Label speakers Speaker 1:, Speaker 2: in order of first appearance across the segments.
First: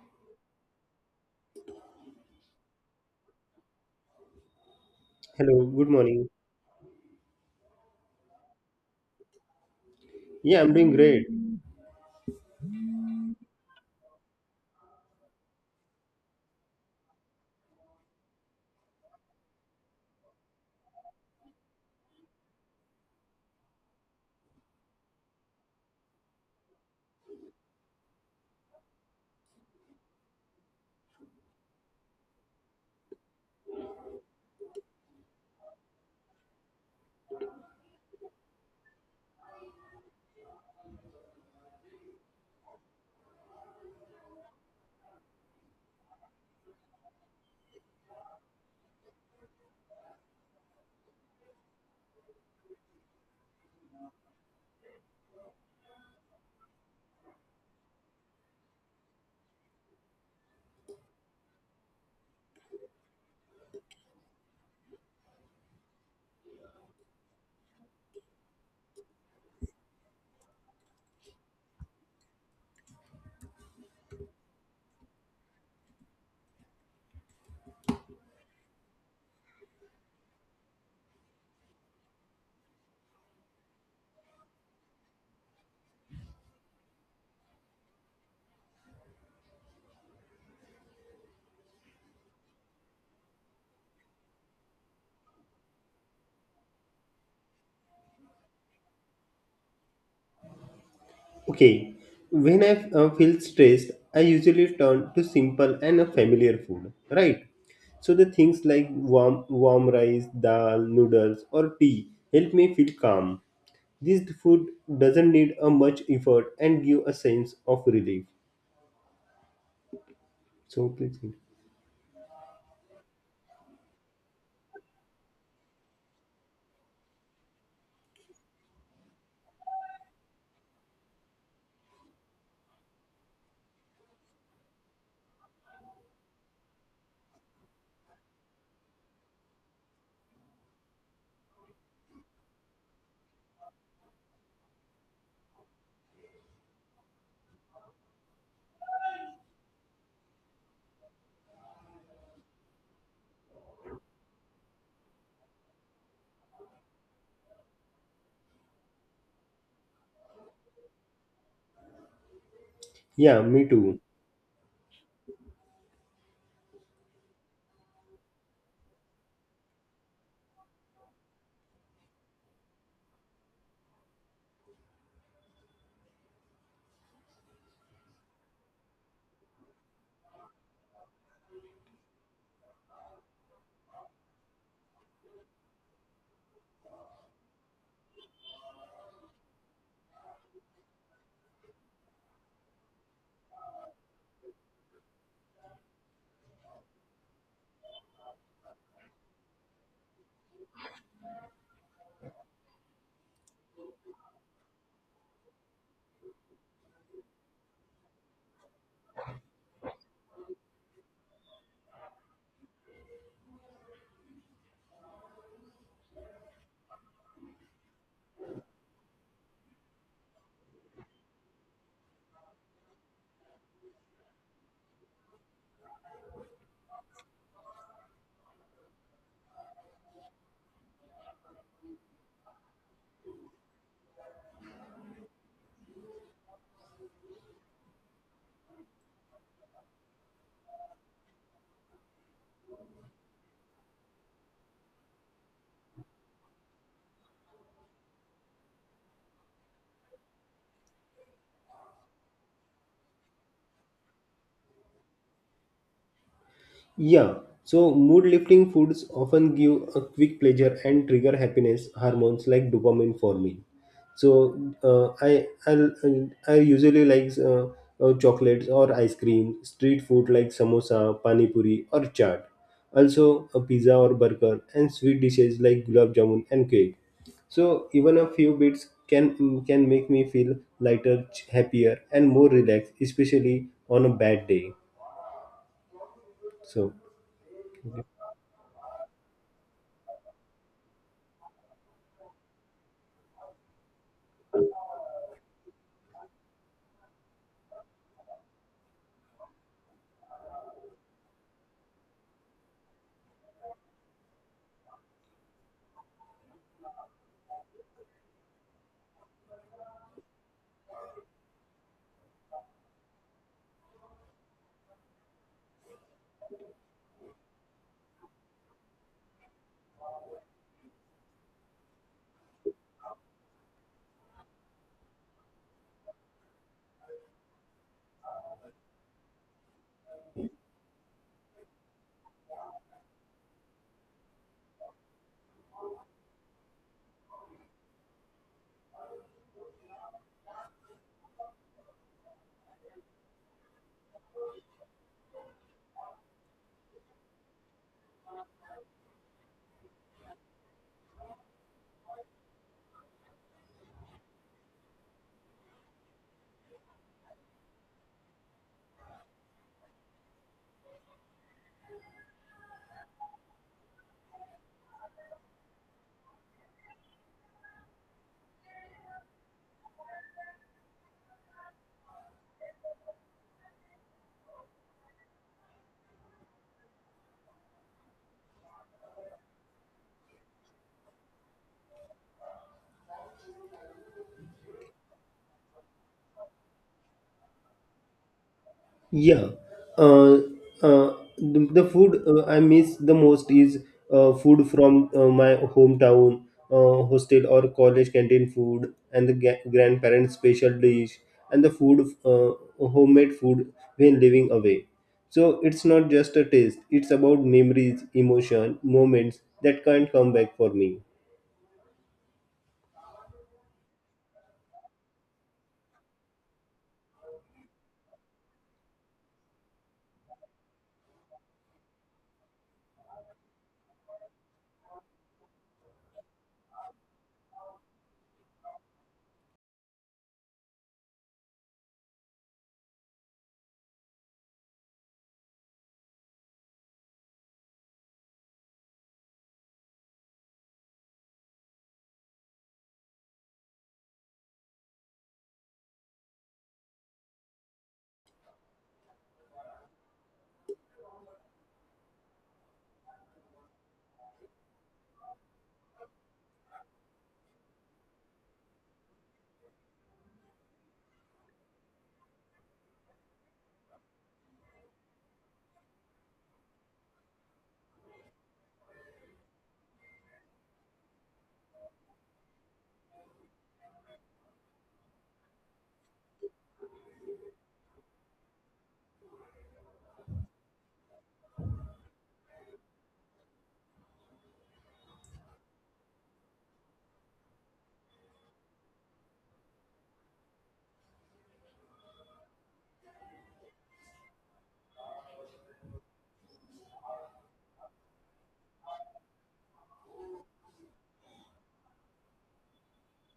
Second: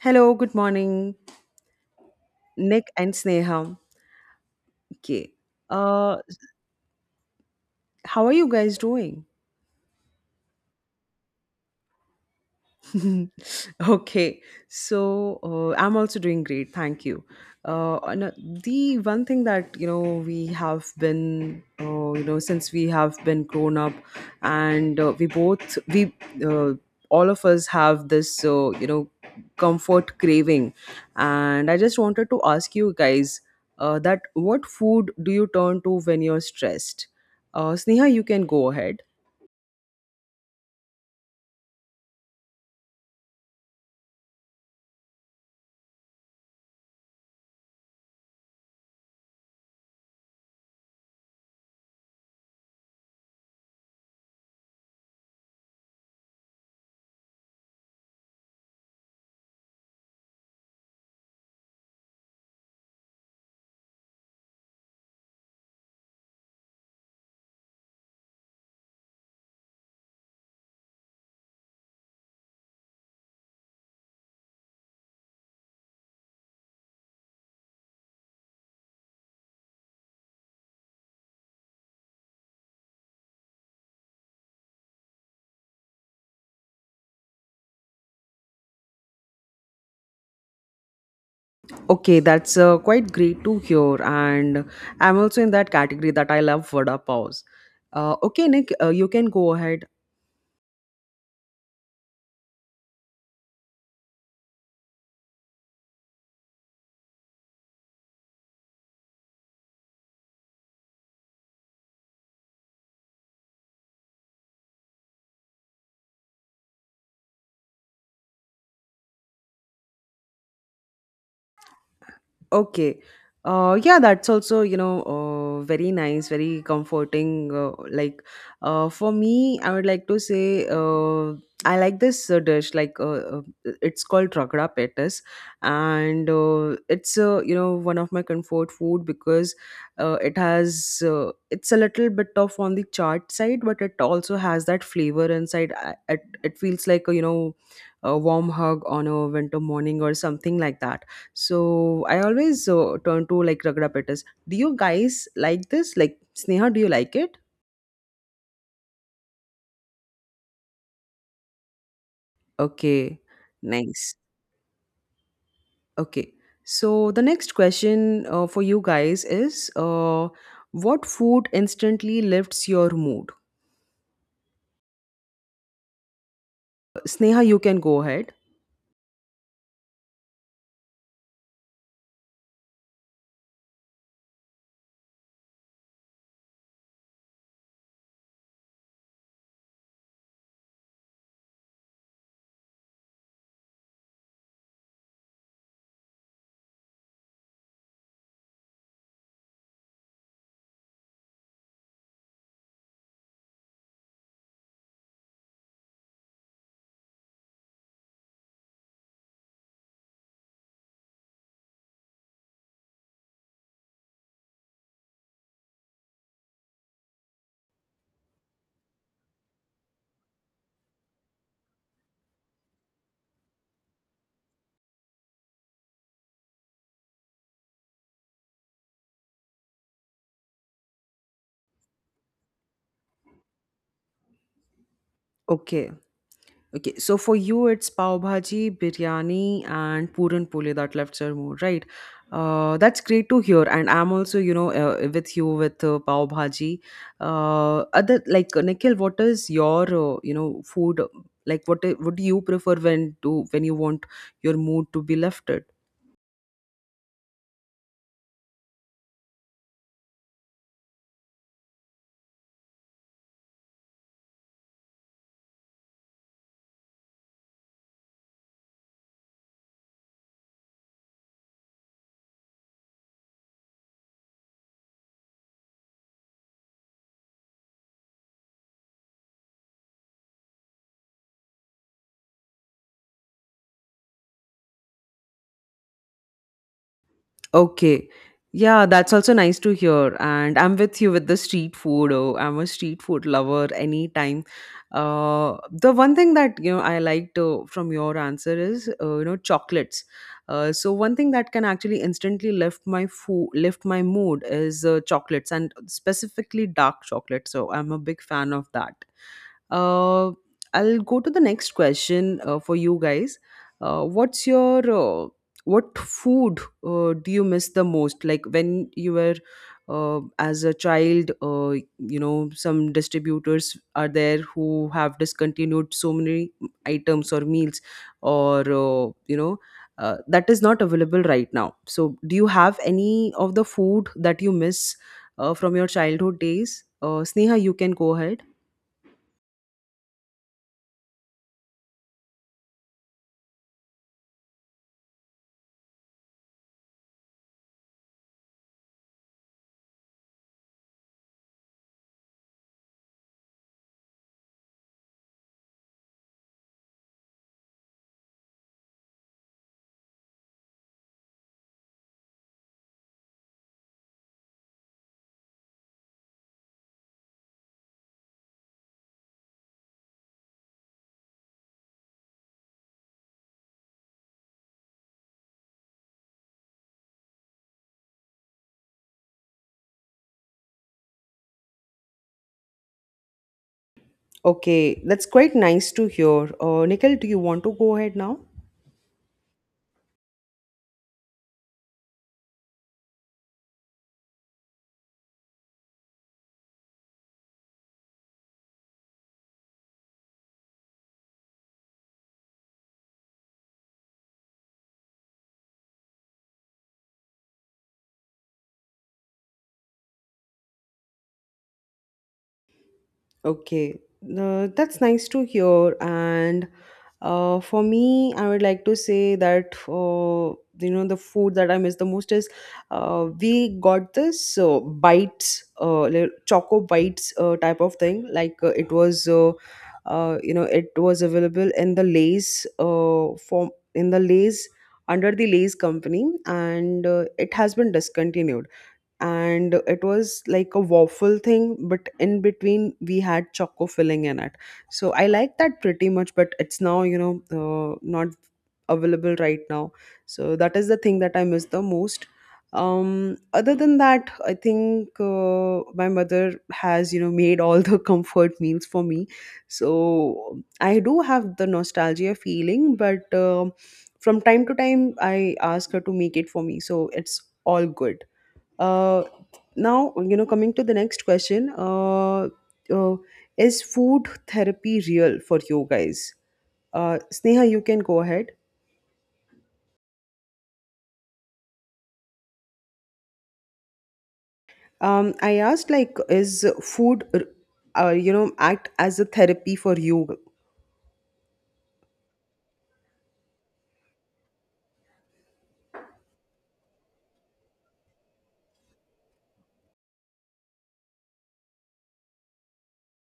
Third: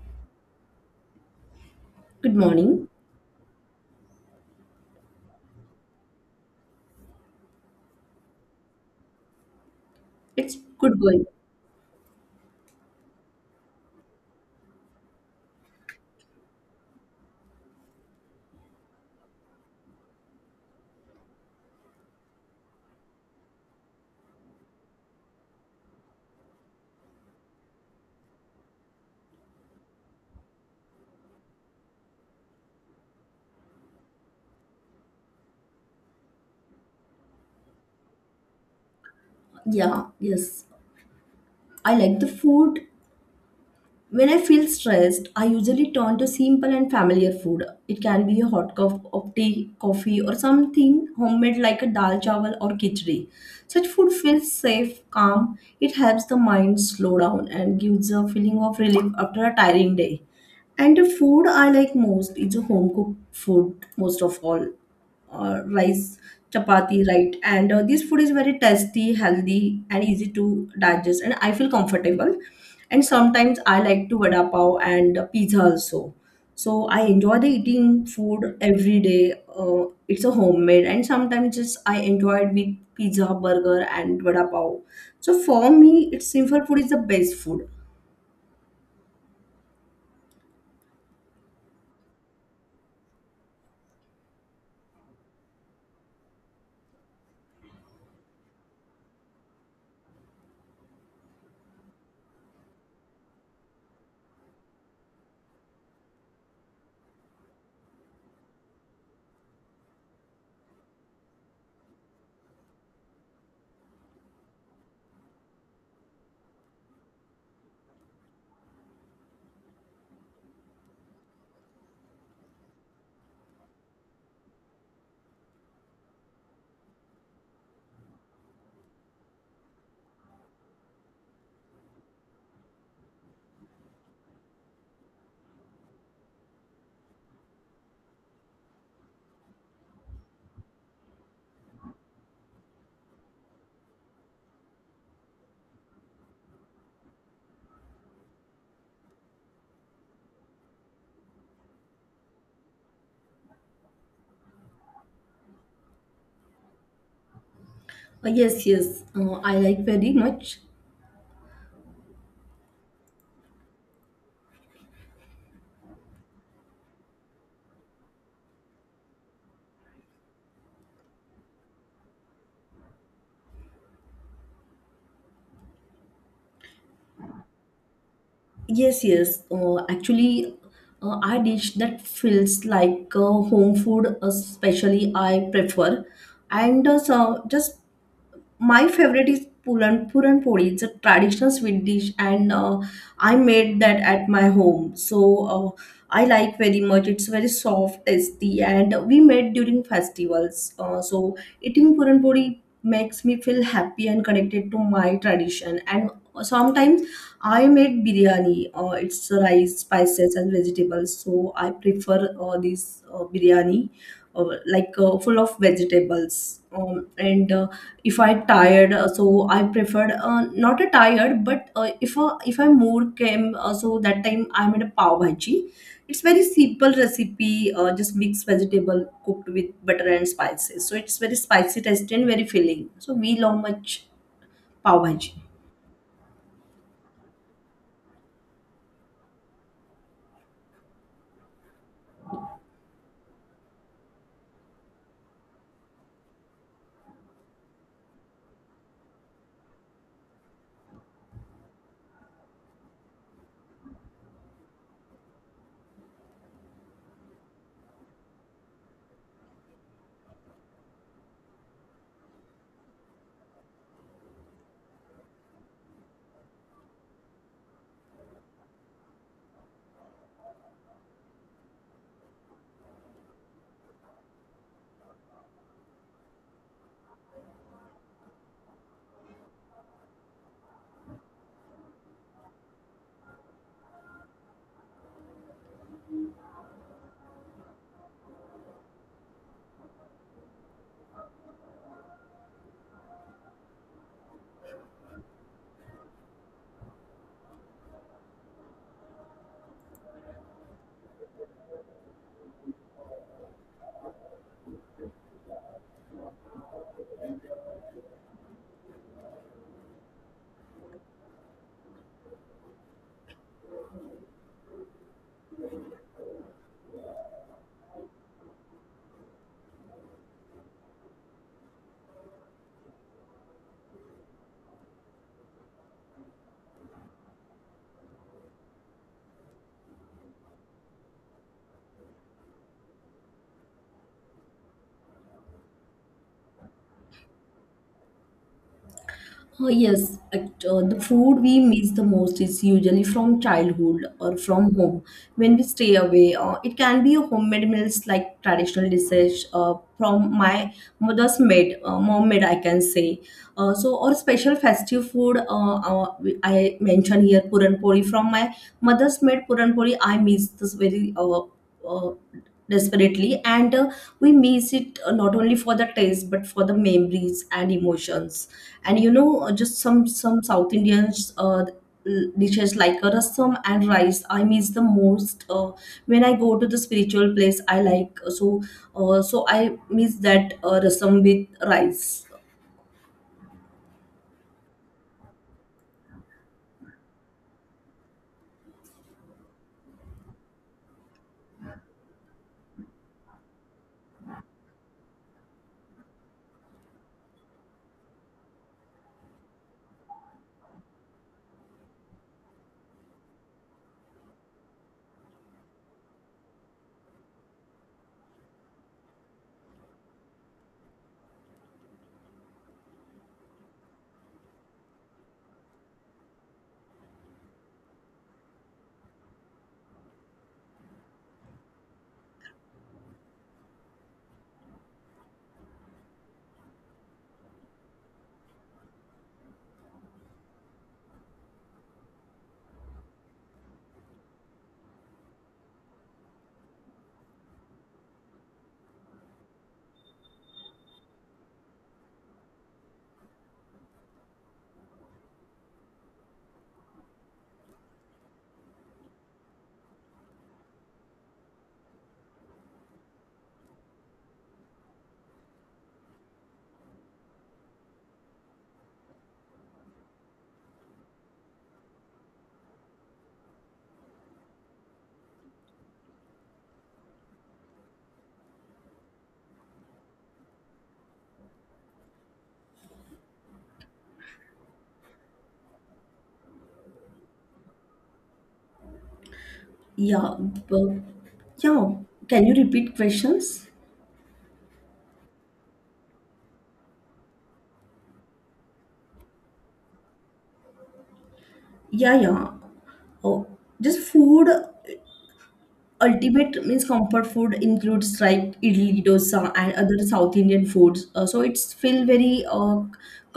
Speaker 1: Hello, good morning,
Speaker 2: Good morning.
Speaker 1: Nick and Sneha. Okay.
Speaker 3: Hello, good
Speaker 1: Uh,
Speaker 3: morning.
Speaker 1: how are you guys doing?
Speaker 2: It's
Speaker 3: Yeah, I'm doing
Speaker 2: good going.
Speaker 3: great.
Speaker 1: Okay, so I'm also doing great, thank you. And the one thing that we have been since we have been grown up and we both we uh, all of us have this comfort craving, and I just wanted to ask you guys that, what food do you turn to when you're stressed? Sneha, you can go ahead.
Speaker 2: Yeah, yes. I like the food. When I feel stressed, I usually turn to simple and familiar food. It can be a hot cup of tea, coffee, or something homemade like a dal chawal or khichdi. Such food feels safe, calm. It helps the mind slow down and gives a feeling of relief after a tiring day. And the food I like most is a home cooked food, most of all. Or rice, chapati, right, and this food is very tasty, healthy, and easy to digest, and I feel comfortable. And sometimes I like to vada pav and pizza also. So I enjoy the eating food every day. It's a homemade, and sometimes just I enjoy it with pizza, burger, and vada pav. So for me, it's simple food is the best food.
Speaker 1: Okay, that's quite great to hear. And I'm also in that category that I love vada paws. Okay, Nick, you can go ahead.
Speaker 3: Okay, when I feel stressed, I usually turn to simple and a familiar food, right? So the things like warm rice, dal, noodles, or tea help me feel calm. This food doesn't need a much effort and give a sense of relief. So please.
Speaker 1: Okay. Yeah, that's also, very nice, very comforting. Like, for me, I would like to say, I like this dish. Like, it's called ragra petas, and it's, one of my comfort food, because it's a little bit of on the charred side, but it also has that flavor inside. It feels like a, a warm hug on a winter morning or something like that. So I always turn to like Ragda Pettis. Do you guys like this? Like, Sneha, do you like it?
Speaker 2: Yes, yes. I like very much.
Speaker 1: Okay,
Speaker 3: Yeah, me too.
Speaker 1: nice. Okay. So the next question for you guys is, what food instantly lifts your mood? Sneha, you can go ahead.
Speaker 2: Yes, yes. Actually, I dish that feels like home food, especially I prefer, and so just my favorite is puran puri. It's a traditional sweet dish, and I made that at my home. So uh, I like very much. It's very soft, tasty, and we made during festivals. So eating puran puri makes me feel happy and connected to my tradition. And sometimes I made biryani. It's rice, spices, and vegetables. So I prefer this biryani, like full of vegetables. And if I tired, so I preferred not a tired, but if I more came, so that time I made a pav bhaji. It's very simple recipe, just mixed vegetable cooked with butter and spices. So it's very spicy taste and very filling. So we love much pav bhaji.
Speaker 1: Okay. Okay, so for you, it's pav bhaji, biryani, and puran pole that left your mood, right? That's great to hear, and I'm also, with you with pav bhaji. Other, like, Nikhil, what is your, food, like? What do you prefer when you want your mood to be lifted?
Speaker 3: Yeah, so mood lifting foods often give a quick pleasure and trigger happiness hormones like dopamine forming. So uh, I I'll, I usually like chocolates or ice cream, street food like samosa, pani puri or chaat. Also a pizza or burger and sweet dishes like gulab jamun and cake. So even a few bits can make me feel lighter, happier and more relaxed, especially on a bad day. So
Speaker 1: Okay. Yeah, that's also nice to hear. And I'm with you with the street food. Oh, I'm a street food lover anytime. The one thing that you know I liked from your answer is, chocolates. So one thing that can actually instantly lift my mood is chocolates, and specifically dark chocolate. So I'm a big fan of that. Uh, I'll go to the next question for you guys. Uh, what's your uh, what food do you miss the most, like when you were as a child? Some distributors are there who have discontinued so many items or meals, or that is not available right now. So do you have any of the food that you miss from your childhood days? Sneha, you can go ahead.
Speaker 2: Oh, yes. The food we miss the most is usually from childhood or from home. When we stay away, it can be a homemade meals like traditional dishes from mom made, I can say. So, or special festive food, I mentioned here Puran poli. From my mother's made Puran poli. I miss this very uh, desperately, and we miss it not only for the taste but for the memories and emotions. And you know, just some south Indians dishes like a rasam and rice I miss the most. When I go to the spiritual place I like, so I miss that rasam with rice.
Speaker 1: Okay, that's quite nice to hear. Nikhil, do you want to go ahead now?
Speaker 3: Yeah, uh, the food I miss the most is food from my hometown, hostel or college canteen food, and the grandparents' special dish, and the food, homemade food when living away. So it's not just a taste; it's about memories, emotion, moments that can't come back for me.
Speaker 1: Okay, that's nice to hear. And for me, I would like to say that the food that I miss the most is, we got this bites, choco bites type of thing. Like, it was, it was available in the Lay's form, in the Lay's, under the Lay's company, and it has been discontinued. And it was like a waffle thing, but in between we had choco filling in it. So I like that pretty much, but it's now, not available right now. So that is the thing that I miss the most. Other than that, I think my mother has made all the comfort meals for me. So I do have the nostalgia feeling, but from time to time I ask her to make it for me, so it's all good. uh Now, coming to the next question, uh is food therapy real for you guys? Sneha, you can go ahead.
Speaker 2: Yeah, but, yeah, can you repeat questions?
Speaker 1: I asked, like, is food, act as a therapy for you?
Speaker 2: Yeah, yeah. Oh, just food ultimate means comfort food includes like idli dosa and other South Indian foods. So it's feel very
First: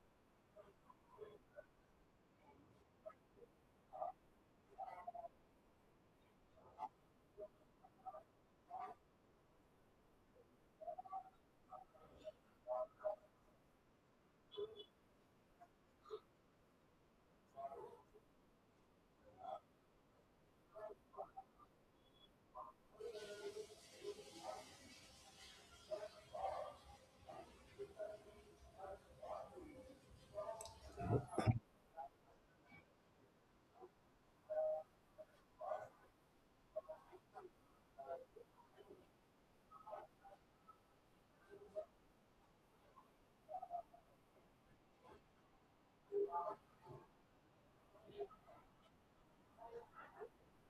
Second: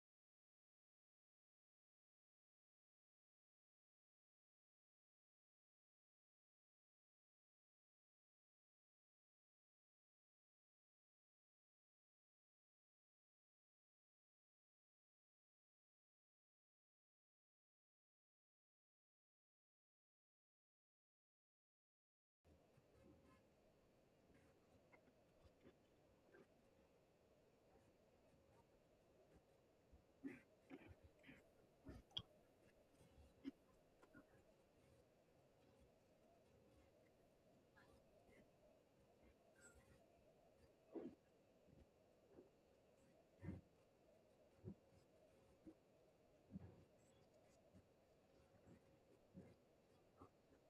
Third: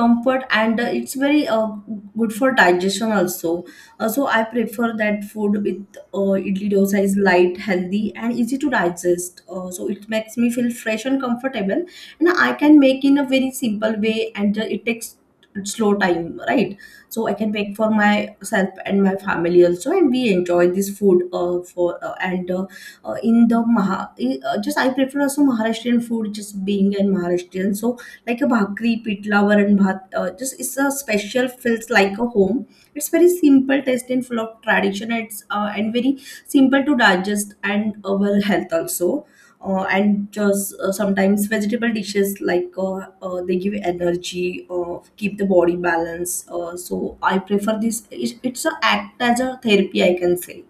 Speaker 2: comfort, and it's very good for digestion also. So I prefer that food with idli dosa is light, healthy, and easy to digest. So it makes me feel fresh and comfortable, and I can make in a very simple way, and it takes slow time, right? So I can make for myself and my family also, and we enjoy this food for and in the Maha, just I prefer also Maharashtrian food, just being in Maharashtrian. So like a bhakri pitla, and bhat, just it's a special, feels like a home. It's very simple taste and full of tradition. It's uh, and very simple to digest and our health also. Uh, and just uh, sometimes vegetable dishes like they give energy, keep the body balance. So I prefer this. It's a act as a therapy, I can say.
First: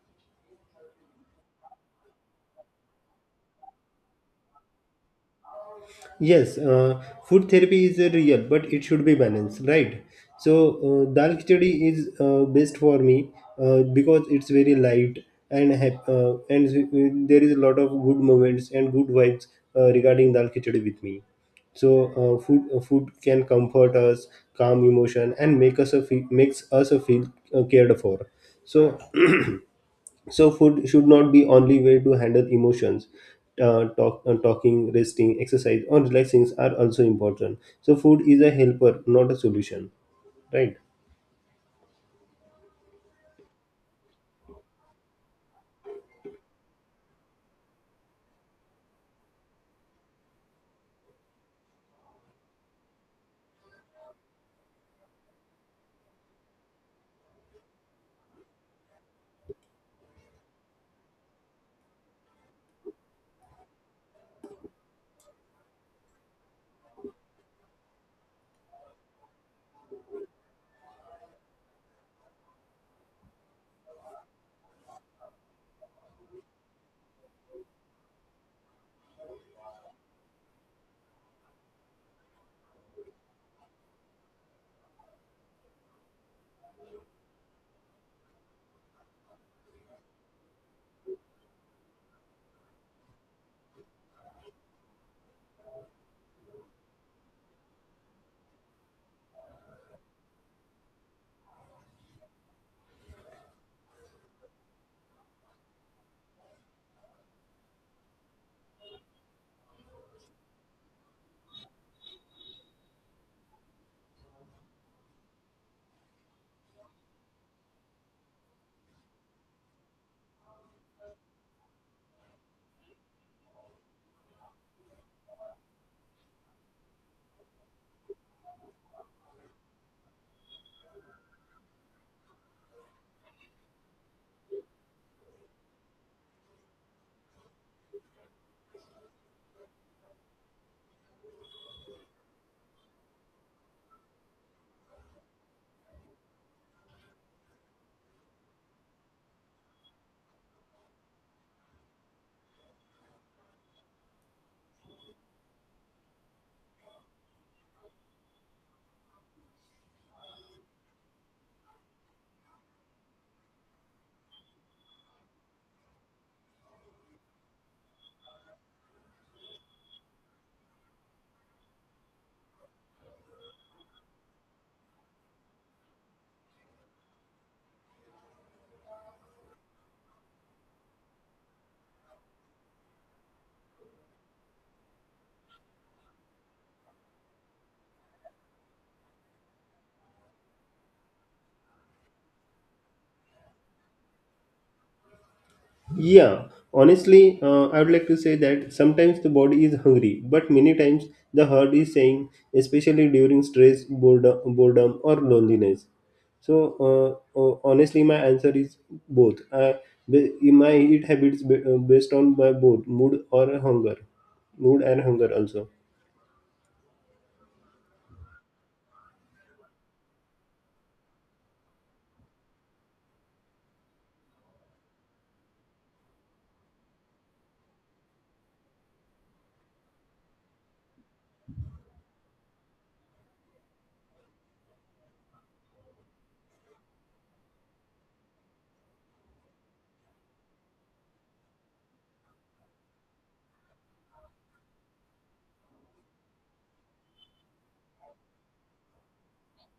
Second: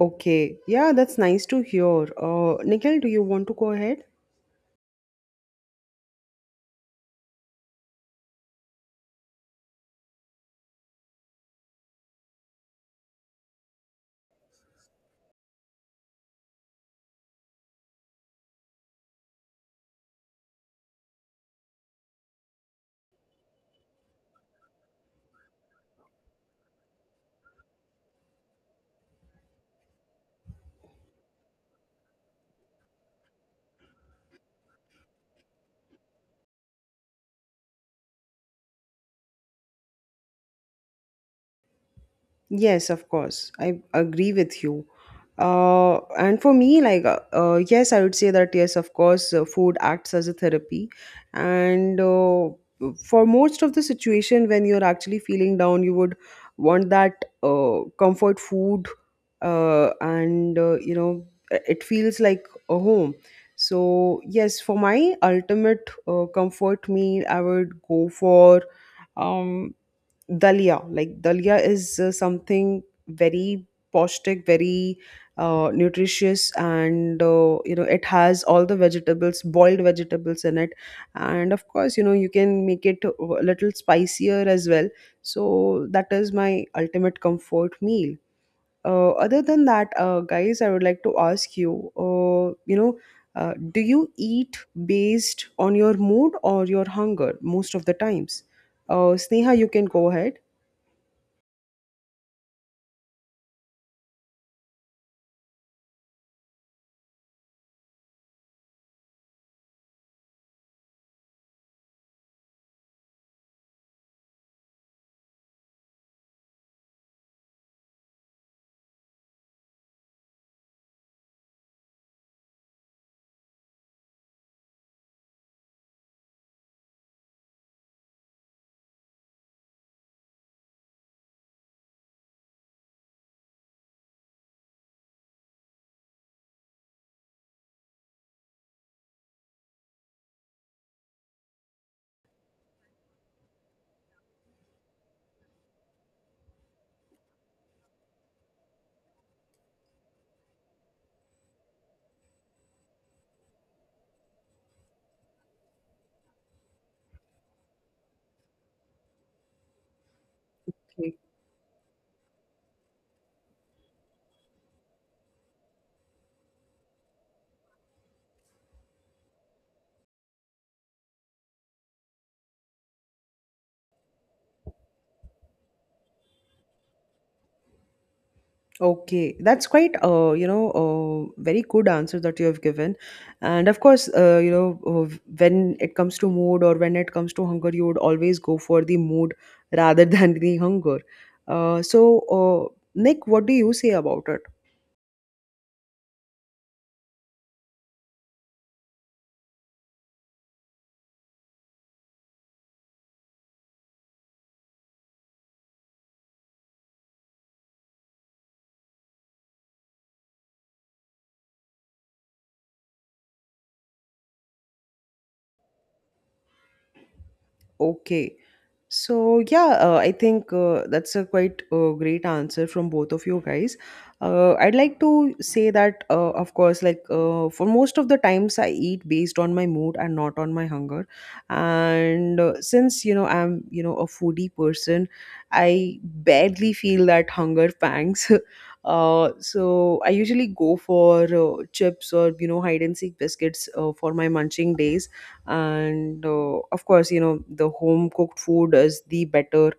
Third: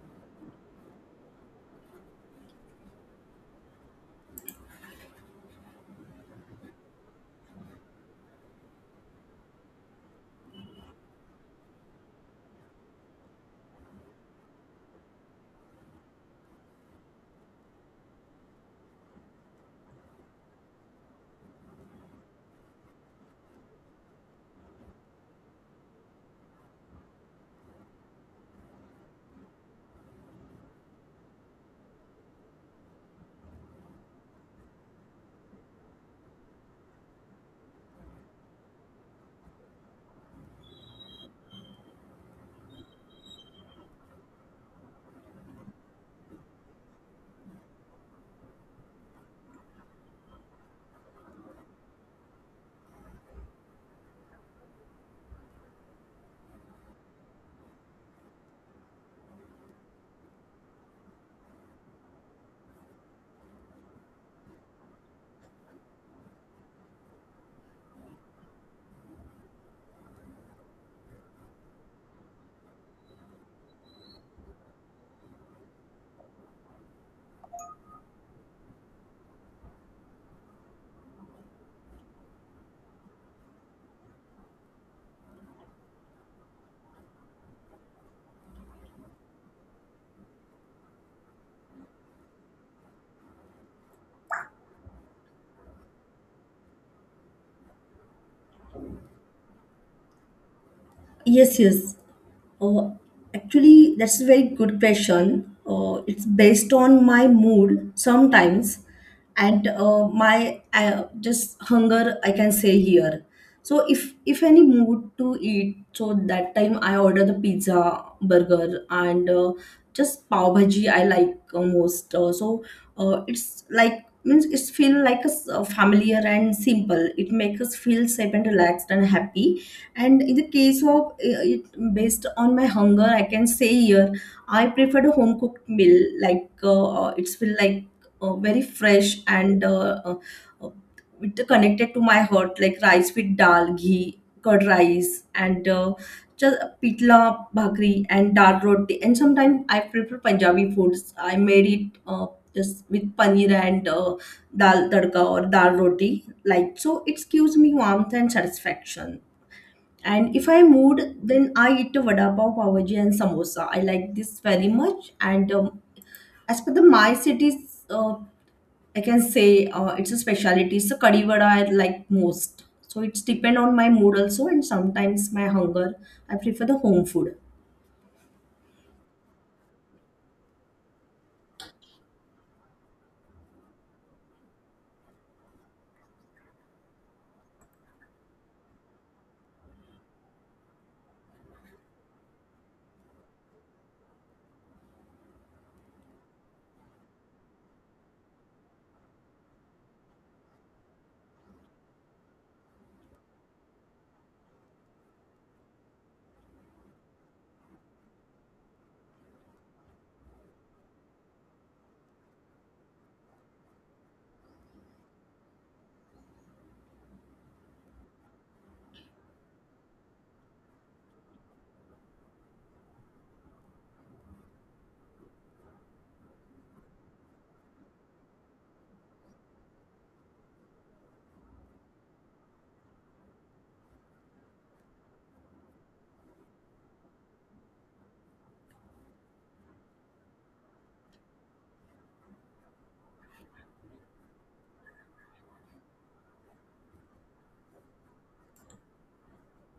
Speaker 1: Okay, yeah, that's nice to hear. Nikhil, do you want to go ahead?
Speaker 3: Yes, food therapy is real, but it should be balanced, right? So, dal khichdi is best for me because it's very light and there is a lot of good moments and good vibes regarding dal khichdi with me. So, food can comfort us, calm emotion, and makes us a feel cared for. So, so food should not be only way to handle emotions. Talking, resting, exercise, or relaxing are also important. So food is a helper, not a solution, right?
Speaker 1: Yes, of course. I agree with you. And for me, like, yes, I would say that, yes, of course, food acts as a therapy. And for most of the situation, when you're actually feeling down, you would want that comfort food. And it feels like a home. So, yes, for my ultimate comfort meal, I would go for. um Dalia, like dalia is something very pashtic, very nutritious, and it has all the vegetables, boiled vegetables in it. And of course, you know, you can make it a little spicier as well. So that is my ultimate comfort meal. Other than that, guys, I would like to ask you, you know do you eat based on your mood or your hunger most of the times? Sneha, you can go ahead.
Speaker 2: Yes, yes. Uh, actually, that's a very good question. It's based on my mood sometimes, and my just hunger, I can say here. So if any mood to eat, so that time I order the pizza, burger, and just pav bhaji I like most. So it's like means it's feel like a familiar and simple. It makes us feel safe and relaxed and happy. And in the case of it, based on my hunger, I can say here I prefer the home cooked meal. Like it's feel like very fresh and uh, it connected to my heart. Like rice with dal, ghee, curd rice, and just pitla bhakri and dal roti. And sometimes I prefer Punjabi foods. I made it. Just with paneer and dal tadka or dal roti like, so it gives me warmth and satisfaction. And if I
Speaker 1: Okay.
Speaker 2: mood, then I eat a vada pav, pavaji, and samosa. I like this very much. And as per the my city's, I can say it's a speciality. So kadhi vada I like most. So it's depend on my mood also, and sometimes my hunger. I prefer the home food.
Speaker 1: Okay, that's quite very good answer that you have given. And of course, when it comes to mood or when it comes to hunger, you would always go for the mood rather than the hunger. So Nick, what do you say about it?
Speaker 3: Yeah, honestly, I would like to say that sometimes the body is hungry, but many times the heart is saying, especially during stress, boredom or loneliness. So, honestly, my answer is both. My eat habits based on my both mood or hunger, mood and hunger also.
Speaker 1: Okay. So yeah, I think that's a quite great answer from both of you guys. I'd like to say that, of course, like, for most of the times I eat based on my mood and not on my hunger. And since you know I'm, a foodie person, I barely feel that hunger pangs. So I usually go for chips, or, you know, hide and seek biscuits for my munching days. And of course, you know, the home cooked food is the better,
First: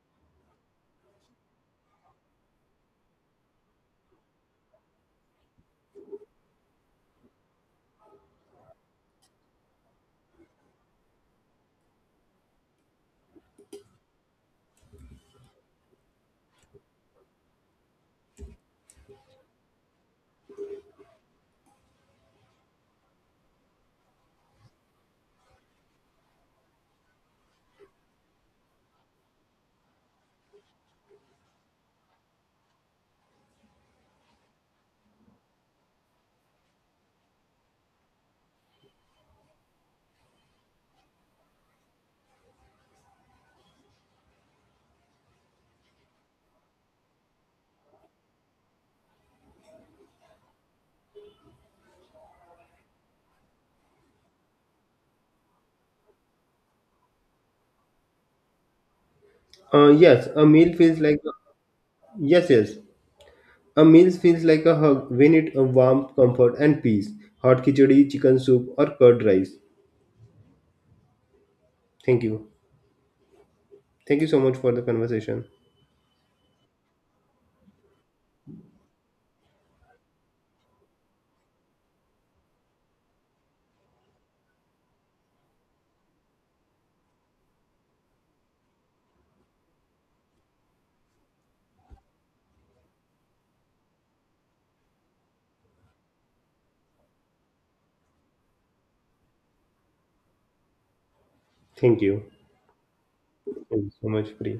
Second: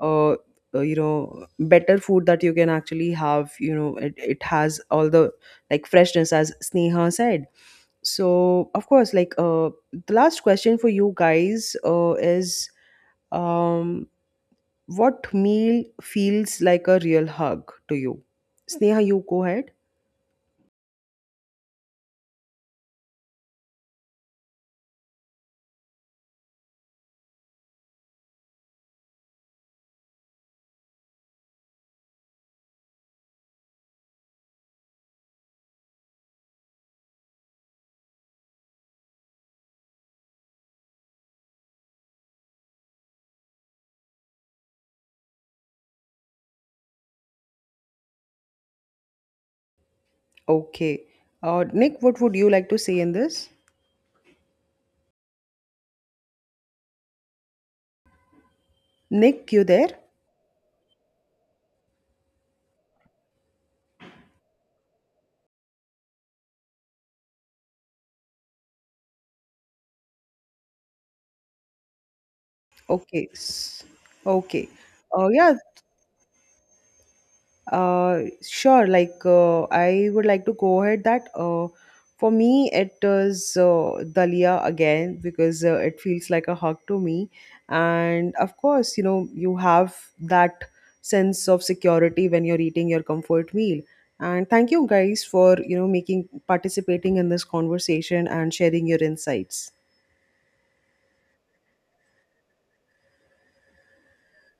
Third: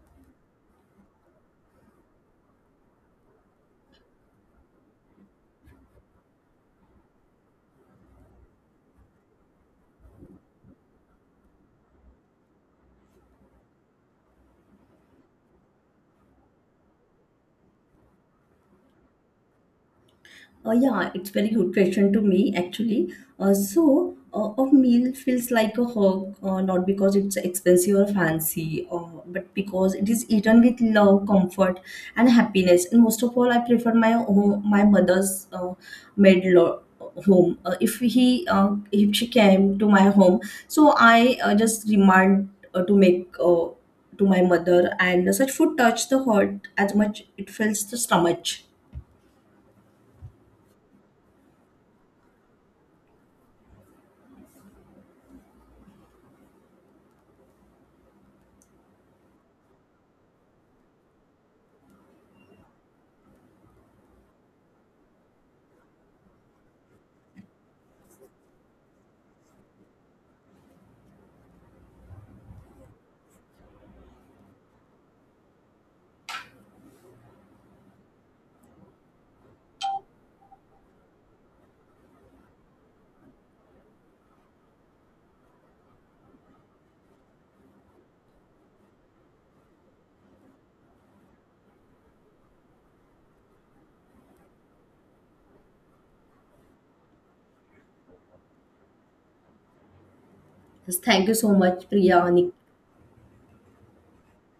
Speaker 1: uh, better food that you can actually have. You know, it has all the, like, freshness, as Sneha said. So of course, like, the last question for you guys is, um, what meal feels like a real hug to you? Sneha, you go ahead.
Speaker 2: Yeah, it's very good question to me actually. So a meal feels like a hug, not because it's expensive or fancy, but because it is eaten with love, comfort, and happiness. And most of all, I prefer my home, my mother's made home. If he if she came to my home, so I just remind to make. To my mother, and such food touch the heart as much it fills the stomach.
Speaker 1: Okay. Nick, what would you like to say in this? Nick, you
Speaker 3: Uh,
Speaker 1: there?
Speaker 3: yes, a meal feels like yes, yes. A meal feels like a hug when it warm comfort and peace. Hot khichdi, chicken soup, or curd rice. Thank you.
Speaker 1: Okay.
Speaker 3: Thank you so much
Speaker 1: Okay.
Speaker 3: for the conversation.
Speaker 1: Yeah. Sure. Like, I would like to go ahead that. For me, it is Dalia again, because it feels like a hug to me, and of course, you know, you have that sense of security when you're eating your comfort meal. And thank you guys for, you know, making participating in this conversation and sharing your insights.
Speaker 2: Yes, thank you so much,
Speaker 3: Thank you.
Speaker 2: Priya.
Speaker 3: Thank you so much, Pri.